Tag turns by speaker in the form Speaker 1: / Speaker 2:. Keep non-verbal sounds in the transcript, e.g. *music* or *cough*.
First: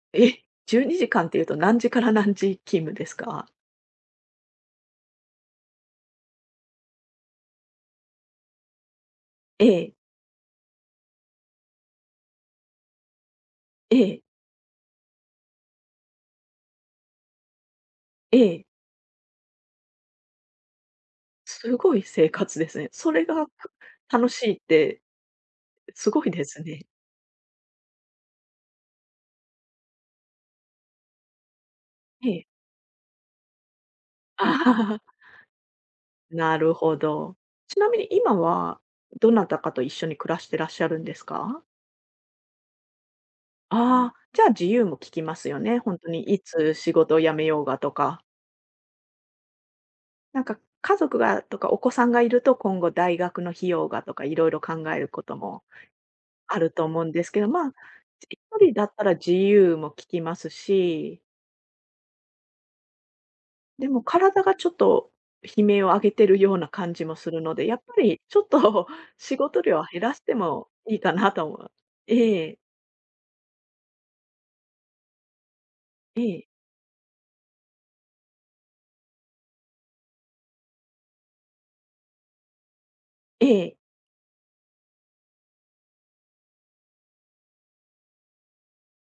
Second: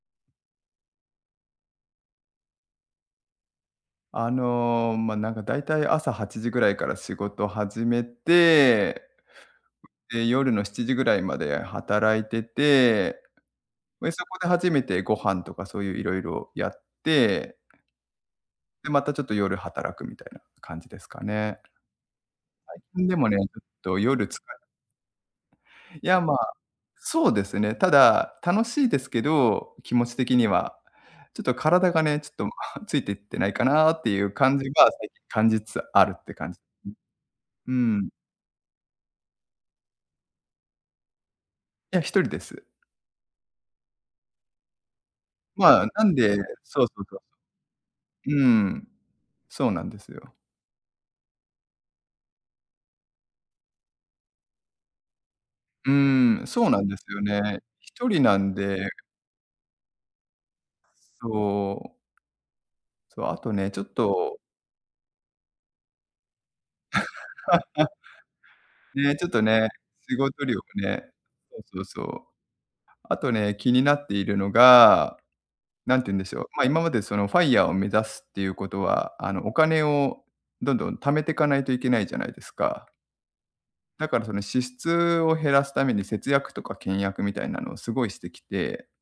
Speaker 1: え！12時間っていうと何時から何時勤務ですか？
Speaker 2: あの、ま、なんかだいたい朝8時ぐらいから仕事始めて
Speaker 1: ええ。
Speaker 2: で夜の7時ぐらいまで働いてて、
Speaker 1: え
Speaker 2: で
Speaker 1: え。
Speaker 2: そこで初めてご飯とかそういう色々やって
Speaker 1: ええ。
Speaker 2: で、またちょっと夜働くみたいな感じですかね。
Speaker 1: すごい生活です
Speaker 2: 最
Speaker 1: ね。
Speaker 2: 近
Speaker 1: そ
Speaker 2: で
Speaker 1: れ
Speaker 2: もね、ちょ
Speaker 1: が
Speaker 2: っと
Speaker 1: た
Speaker 2: 夜
Speaker 1: 楽
Speaker 2: つ
Speaker 1: し
Speaker 2: か
Speaker 1: いって、
Speaker 2: い
Speaker 1: す
Speaker 2: や、
Speaker 1: ごい
Speaker 2: ま
Speaker 1: で
Speaker 2: あ、
Speaker 1: すね。
Speaker 2: そうですね。ただ、楽しいですけど、気持ち的には。ちょっと体がね、ち
Speaker 1: え
Speaker 2: ょっ
Speaker 1: え。
Speaker 2: と *sighs* ついていってないかなっていう感じが
Speaker 1: *laughs*
Speaker 2: 最近感じつつあるって感
Speaker 1: な
Speaker 2: じ。
Speaker 1: るほど。
Speaker 2: うー
Speaker 1: ちなみに
Speaker 2: ん。
Speaker 1: 今は、どなたかと一緒に暮らしてらっしゃるんですか？
Speaker 2: ええ、1人です。
Speaker 1: ああ、じゃあ自由もききますよね。
Speaker 2: まあ、
Speaker 1: ほん
Speaker 2: な
Speaker 1: と
Speaker 2: ん
Speaker 1: に
Speaker 2: で、
Speaker 1: いつ
Speaker 2: そう
Speaker 1: 仕
Speaker 2: そう
Speaker 1: 事
Speaker 2: そ
Speaker 1: を
Speaker 2: う。
Speaker 1: 辞めようがとか。
Speaker 2: うーん、そうなんですよ。
Speaker 1: なんか家族がとか、お子さんがいると今後大学の費用がとか、いろいろ考えることも
Speaker 2: うーん、
Speaker 1: あ
Speaker 2: そう
Speaker 1: る
Speaker 2: な
Speaker 1: と
Speaker 2: んで
Speaker 1: 思う
Speaker 2: す
Speaker 1: ん
Speaker 2: よ
Speaker 1: です
Speaker 2: ね。
Speaker 1: けど、
Speaker 2: 1
Speaker 1: まあ
Speaker 2: 人なんで
Speaker 1: 1 人 だったら自由もききますし
Speaker 2: そう。そう、あとね、ちょっ
Speaker 1: でも
Speaker 2: と
Speaker 1: 体がちょっと悲鳴を上げてるような感じもするので、やっ
Speaker 2: *laughs*
Speaker 1: ぱりちょっと
Speaker 2: ね、ちょっ
Speaker 1: 仕
Speaker 2: と
Speaker 1: 事
Speaker 2: ね、
Speaker 1: 量を減ら
Speaker 2: 仕
Speaker 1: して
Speaker 2: 事量を
Speaker 1: もいい
Speaker 2: ね、
Speaker 1: かなとも。
Speaker 2: そうそうそう。
Speaker 1: ええ。
Speaker 2: あとね、気になっているのが、なんて言うん
Speaker 1: え
Speaker 2: でしょう、
Speaker 1: え。
Speaker 2: ま、今までその FIRE を目指すっていうことは、あのお金をどんどん貯めてかないといけないじゃないですか。
Speaker 1: ええ。
Speaker 2: だからその支出を減らすために節約とか倹約みたいなのをすごいしてきて